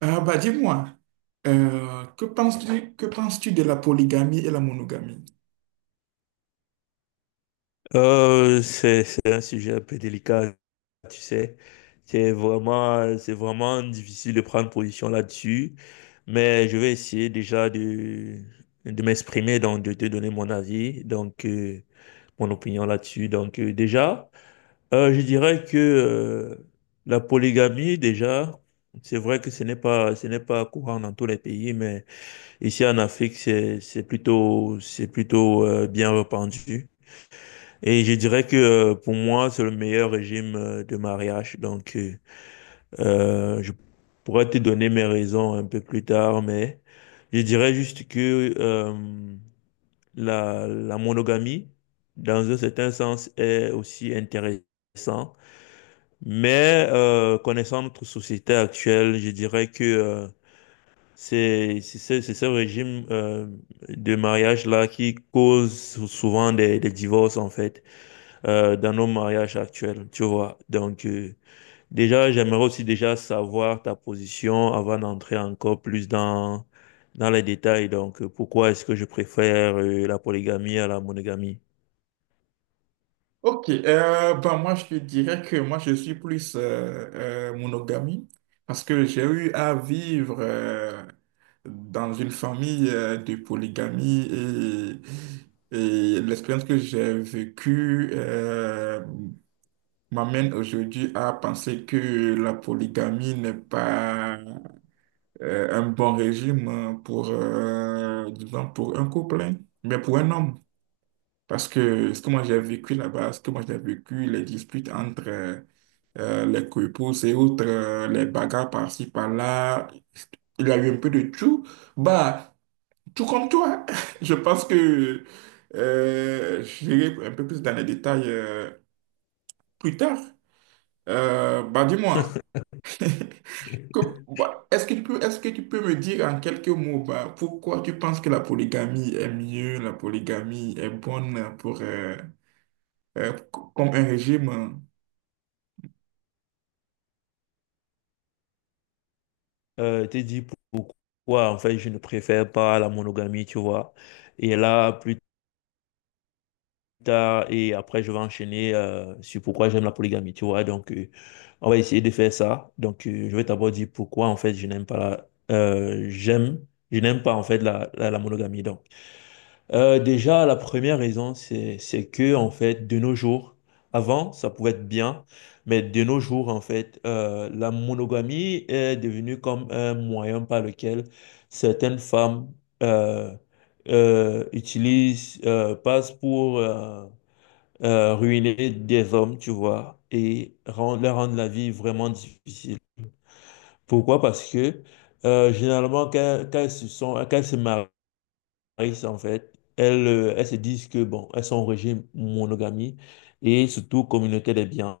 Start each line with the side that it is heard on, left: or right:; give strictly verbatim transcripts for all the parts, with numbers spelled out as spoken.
right: Ah bah dis-moi, euh, que penses-tu, que penses-tu de la polygamie et la monogamie?
left: Euh, c'est, c'est un sujet un peu délicat, tu sais. C'est vraiment, c'est vraiment difficile de prendre position là-dessus, mais je vais essayer déjà de, de m'exprimer, donc de te donner mon avis, donc euh, mon opinion là-dessus. Donc euh, déjà, euh, je dirais que euh, la polygamie, déjà, c'est vrai que ce n'est pas, ce n'est pas courant dans tous les pays, mais ici en Afrique, c'est, c'est plutôt, c'est plutôt euh, bien répandu. Et je dirais que euh, pour moi, c'est le meilleur régime euh, de mariage. Donc, euh, euh, je pourrais te donner mes raisons un peu plus tard, mais je dirais juste que euh, la, la monogamie, dans un certain sens, est aussi intéressant. Mais euh, connaissant notre société actuelle, je dirais que euh, c'est c'est ce c'est ce régime euh, de mariage-là qui cause sou- souvent des, des divorces, en fait euh, dans nos mariages actuels, tu vois. Donc, euh, déjà, j'aimerais aussi déjà savoir ta position avant d'entrer encore plus dans, dans les détails. Donc, euh, pourquoi est-ce que je préfère euh, la polygamie à la monogamie?
right: Ok, euh, bah moi je te dirais que moi je suis plus euh, euh, monogamie parce que j'ai eu à vivre euh, dans une famille euh, de polygamie et, et l'expérience que j'ai vécue euh, m'amène aujourd'hui à penser que la polygamie n'est pas euh, un bon régime euh, pour, euh, disons, pour un couple, hein, mais pour un homme. Parce que ce que moi j'ai vécu là-bas, ce que moi j'ai vécu, les disputes entre euh, euh, les couples et autres, euh, les bagarres par-ci, par-là, il y a eu un peu de tout. Bah, tout comme toi. Je pense que euh, j'irai un peu plus dans les détails euh, plus tard. Euh, bah, dis-moi, Que- bah, est-ce que tu peux, est-ce que tu peux me dire en quelques mots, bah, pourquoi tu penses que la polygamie est mieux, la polygamie est bonne pour, euh, euh, comme un régime?
left: Euh, t'es dit pourquoi, en fait, je ne préfère pas la monogamie, tu vois. Et là, plus tard et après je vais enchaîner euh, sur pourquoi j'aime la polygamie, tu vois. Donc euh, on va essayer de faire ça. Donc euh, je vais d'abord dire pourquoi en fait je n'aime pas la- euh, j'aime je n'aime pas en fait la, la, la monogamie. Donc, Euh, déjà la première raison c'est c'est que en fait de nos jours avant ça pouvait être bien mais de nos jours en fait euh, la monogamie est devenue comme un moyen par lequel certaines femmes euh, euh, utilisent euh, passent pour euh, euh, ruiner des hommes, tu vois, et rendre, leur rendre la vie vraiment difficile. Pourquoi? Parce que euh, généralement, quand, quand elles se sont, quand elles se marient, en fait, elles, euh, elles se disent que, bon, elles sont en régime monogamie et surtout communauté des biens,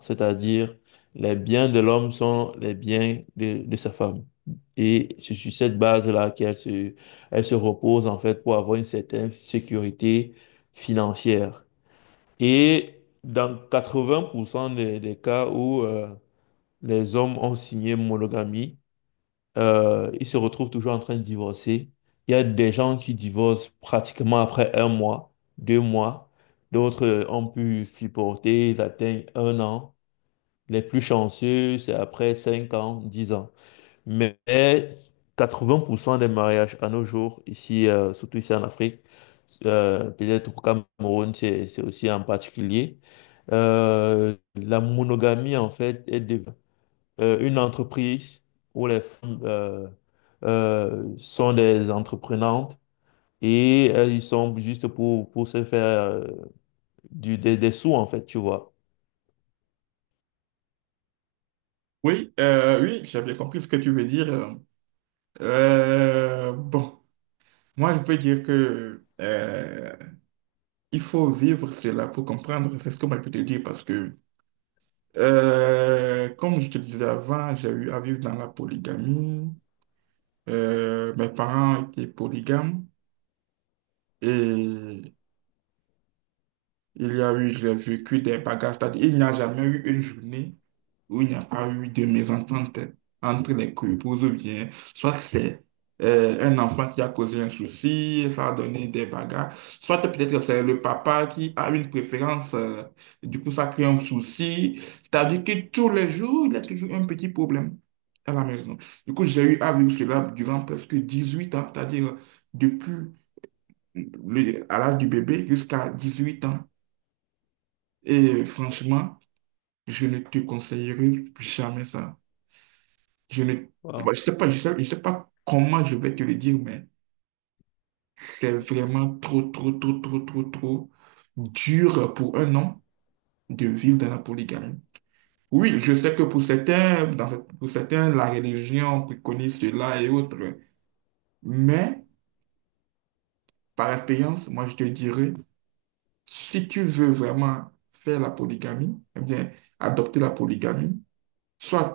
left: c'est-à-dire les biens de l'homme sont les biens de, de sa femme. Et c'est sur cette base-là qu'elles se, elles se reposent, en fait, pour avoir une certaine sécurité financière. Et dans quatre-vingts pour cent des, des cas où euh, les hommes ont signé monogamie, euh, ils se retrouvent toujours en train de divorcer. Il y a des gens qui divorcent pratiquement après un mois, deux mois. D'autres euh, ont pu supporter, ils atteignent un an. Les plus chanceux, c'est après cinq ans, dix ans. Mais quatre-vingts pour cent des mariages à nos jours, ici, euh, surtout ici en Afrique, euh, peut-être au Cameroun, c'est c'est aussi en particulier, euh, la monogamie, en fait, est devenue euh, une entreprise où les femmes euh, euh, sont des entreprenantes et euh, ils sont juste pour, pour se faire euh, du, des, des sous, en fait, tu vois.
right: Oui, euh, oui, j'ai bien compris ce que tu veux dire. Euh, bon, moi je peux dire que euh, il faut vivre cela pour comprendre, c'est ce que moi je peux te dire parce que, euh, comme je te disais avant, j'ai eu à vivre dans la polygamie. Euh, mes parents étaient polygames. Et il y a eu, j'ai vécu des bagarres. C'est-à-dire, il n'y a jamais eu une journée où il n'y a pas eu de mésentente entre les couples ou bien, soit c'est euh, un enfant qui a causé un souci, et ça a donné des bagarres, soit peut-être que c'est le papa qui a une préférence, euh, du coup ça crée un souci. C'est-à-dire que tous les jours, il y a toujours un petit problème à la maison. Du coup, j'ai eu à vivre cela durant presque dix-huit ans, c'est-à-dire depuis le- à l'âge du bébé jusqu'à dix huit ans. Et franchement, je ne te conseillerais jamais ça. Je ne, moi, je sais pas, je sais, je sais pas comment je vais te le dire, mais c'est vraiment trop, trop, trop, trop, trop, trop dur pour un homme de vivre dans la polygamie. Oui, je sais que pour certains, dans, cette- pour certains, la religion préconise cela et autres, mais par expérience, moi, je te dirais si tu veux vraiment faire la polygamie, eh bien, adopter la polygamie, soit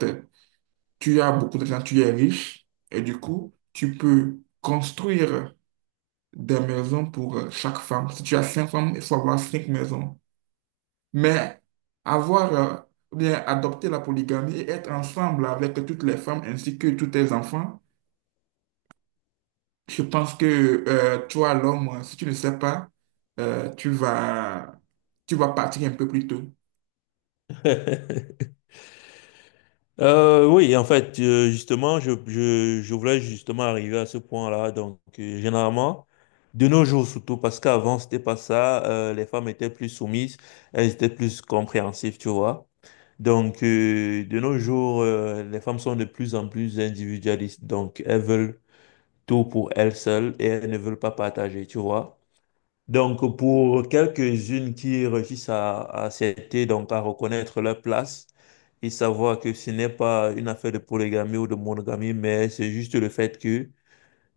right: tu as beaucoup d'argent, tu es riche, et du coup, tu peux construire des maisons pour euh, chaque femme. Si tu as cinq femmes, il faut avoir cinq maisons. Mais avoir, euh, ou bien, adopter la polygamie et être ensemble avec toutes les femmes ainsi que tous tes enfants, je pense que euh, toi, l'homme, si tu ne sais pas, euh, tu vas, tu vas partir un peu plus tôt.
left: Euh, oui, en fait, euh, justement, je, je, je voulais justement arriver à ce point-là. Donc, euh, généralement, de nos jours surtout, parce qu'avant, c'était pas ça, euh, les femmes étaient plus soumises, elles étaient plus compréhensives, tu vois. Donc, euh, de nos jours, euh, les femmes sont de plus en plus individualistes. Donc, elles veulent tout pour elles seules et elles ne veulent pas partager, tu vois. Donc, pour quelques-unes qui réussissent à, à accepter, donc à reconnaître leur place et savoir que ce n'est pas une affaire de polygamie ou de monogamie, mais c'est juste le fait que,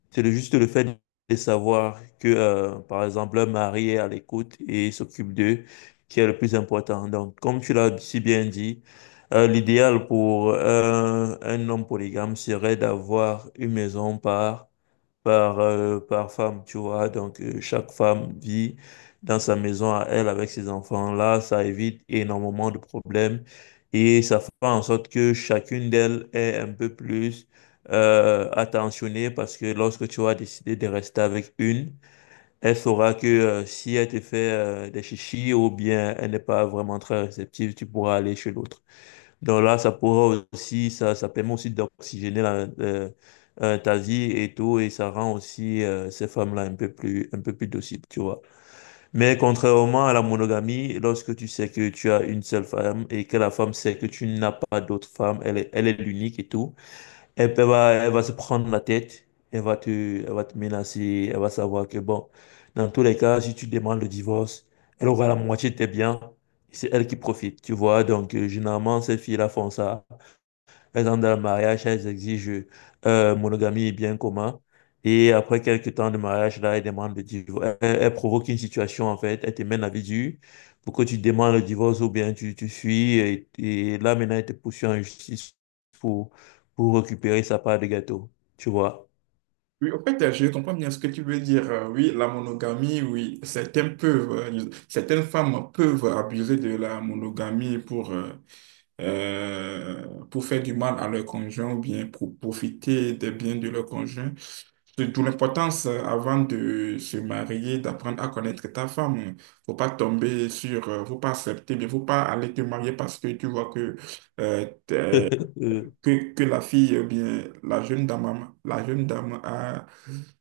left: c'est le- juste le fait de savoir que, euh, par exemple, leur mari est à l'écoute et s'occupe d'eux, qui est le plus important. Donc, comme tu l'as si bien dit, euh, l'idéal pour un un homme polygame serait d'avoir une maison par par, euh, par femme, tu vois. Donc, euh, chaque femme vit dans sa maison à elle avec ses enfants-là. Ça évite énormément de problèmes et ça fait en sorte que chacune d'elles est un peu plus euh, attentionnée parce que lorsque tu vas décider de rester avec une, elle saura que euh, si elle te fait euh, des chichis ou bien elle n'est pas vraiment très réceptive, tu pourras aller chez l'autre. Donc là, ça pourra aussi, ça, ça permet aussi d'oxygéner la, euh, euh, ta vie et tout, et ça rend aussi euh, ces femmes-là un peu plus, un peu plus dociles, tu vois. Mais contrairement à la monogamie, lorsque tu sais que tu as une seule femme et que la femme sait que tu n'as pas d'autres femmes, elle est, elle est l'unique et tout, elle peut- va, elle va se prendre la tête, elle va te, elle va te menacer, elle va savoir que bon, dans tous les cas, si tu demandes le divorce, elle aura la moitié de tes biens. C'est elle qui profite, tu vois. Donc, euh, généralement, ces filles-là font ça par exemple, dans le mariage, elles exigent euh, monogamie et bien commun. Et après quelques temps de mariage, là, elles demandent le divorce. Elles, elles provoquent une situation, en fait. Elles te mènent la vie dure pour que tu demandes le divorce ou bien tu, tu fuis. Et, et là, maintenant, elles te poursuivent en justice pour, pour récupérer sa part de gâteau. Tu vois?
right: Oui, en fait, je comprends bien ce que tu veux dire. Euh, Oui, la monogamie, oui, certaines peuvent, euh, certaines femmes peuvent abuser de la monogamie pour, euh, euh, pour faire du mal à leur conjoint ou bien pour profiter des biens de leur conjoint. C'est d'où l'importance, euh, avant de se marier, d'apprendre à connaître ta femme. Faut pas tomber sur, euh, faut pas accepter, mais faut pas aller te marier parce que tu vois que
left: Euh,
right: que, que la fille, eh bien, la jeune dame, a- la jeune dame a,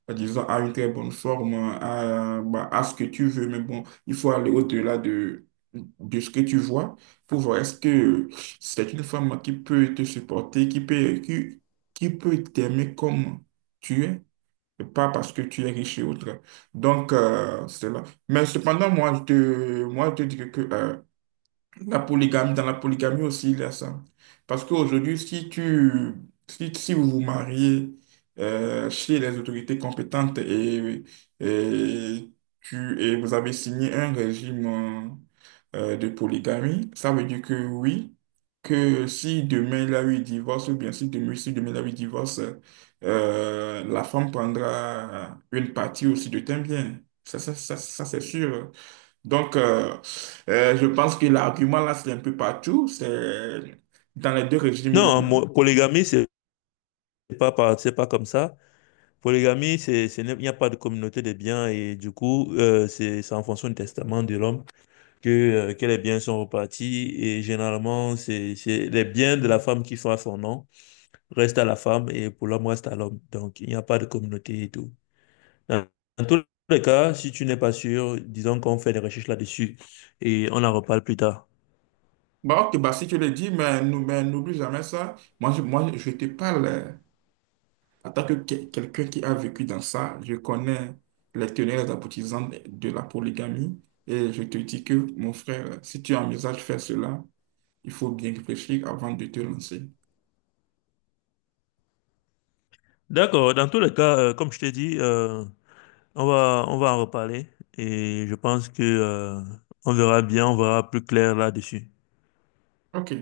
right: euh, disons, a une très bonne forme, a, bah, a ce que tu veux, mais bon, il faut aller au-delà de, de ce que tu vois pour voir est-ce que c'est une femme qui peut te supporter, qui peut, qui, qui peut t'aimer comme tu es, et pas parce que tu es riche et autre. Donc, euh, c'est là. Mais cependant, moi, je te, moi, je te dis que, euh, la polygamie, dans la polygamie aussi, il y a ça. Parce qu'aujourd'hui, si tu, si, si vous vous mariez euh, chez les autorités compétentes et, et, tu, et vous avez signé un régime euh, euh, de polygamie, ça veut dire que oui, que si demain il y a eu divorce, ou bien si demain, si demain il y a eu divorce, euh, la femme prendra une partie aussi de tes biens. Ça, ça, ça, ça c'est sûr. Donc, euh, euh, je pense que l'argument là, c'est un peu partout. C'est dans les deux régimes. il est-
left: Non, mo- polygamie, c'est pas, par- c'est pas comme ça. Polygamie, c'est, c'est- il n'y a pas de communauté des biens et du coup, euh, c'est c'est en fonction du testament de l'homme. que, euh, que les biens sont repartis et généralement, c'est, c'est les biens de la femme qui sont à son nom restent à la femme et pour l'homme reste à l'homme. Donc, il n'y a pas de communauté et tout. Dans, dans tous les cas, si tu n'es pas sûr, disons qu'on fait des recherches là-dessus et on en reparle plus tard.
right: Bon, ok, bah, si tu le dis, mais nou- mais n'oublie jamais ça. Moi, je, moi, je te parle euh, en tant que que- quelqu'un qui a vécu dans ça. Je connais les tenants et les aboutissants de de la polygamie. Et je te dis que, mon frère, si tu envisages de faire cela, il faut bien réfléchir avant de te lancer.
left: D'accord, dans tous les cas, euh, comme je t'ai dit, euh, on va, on va en reparler et je pense que, euh, on verra bien, on verra plus clair là-dessus.
right: Ok.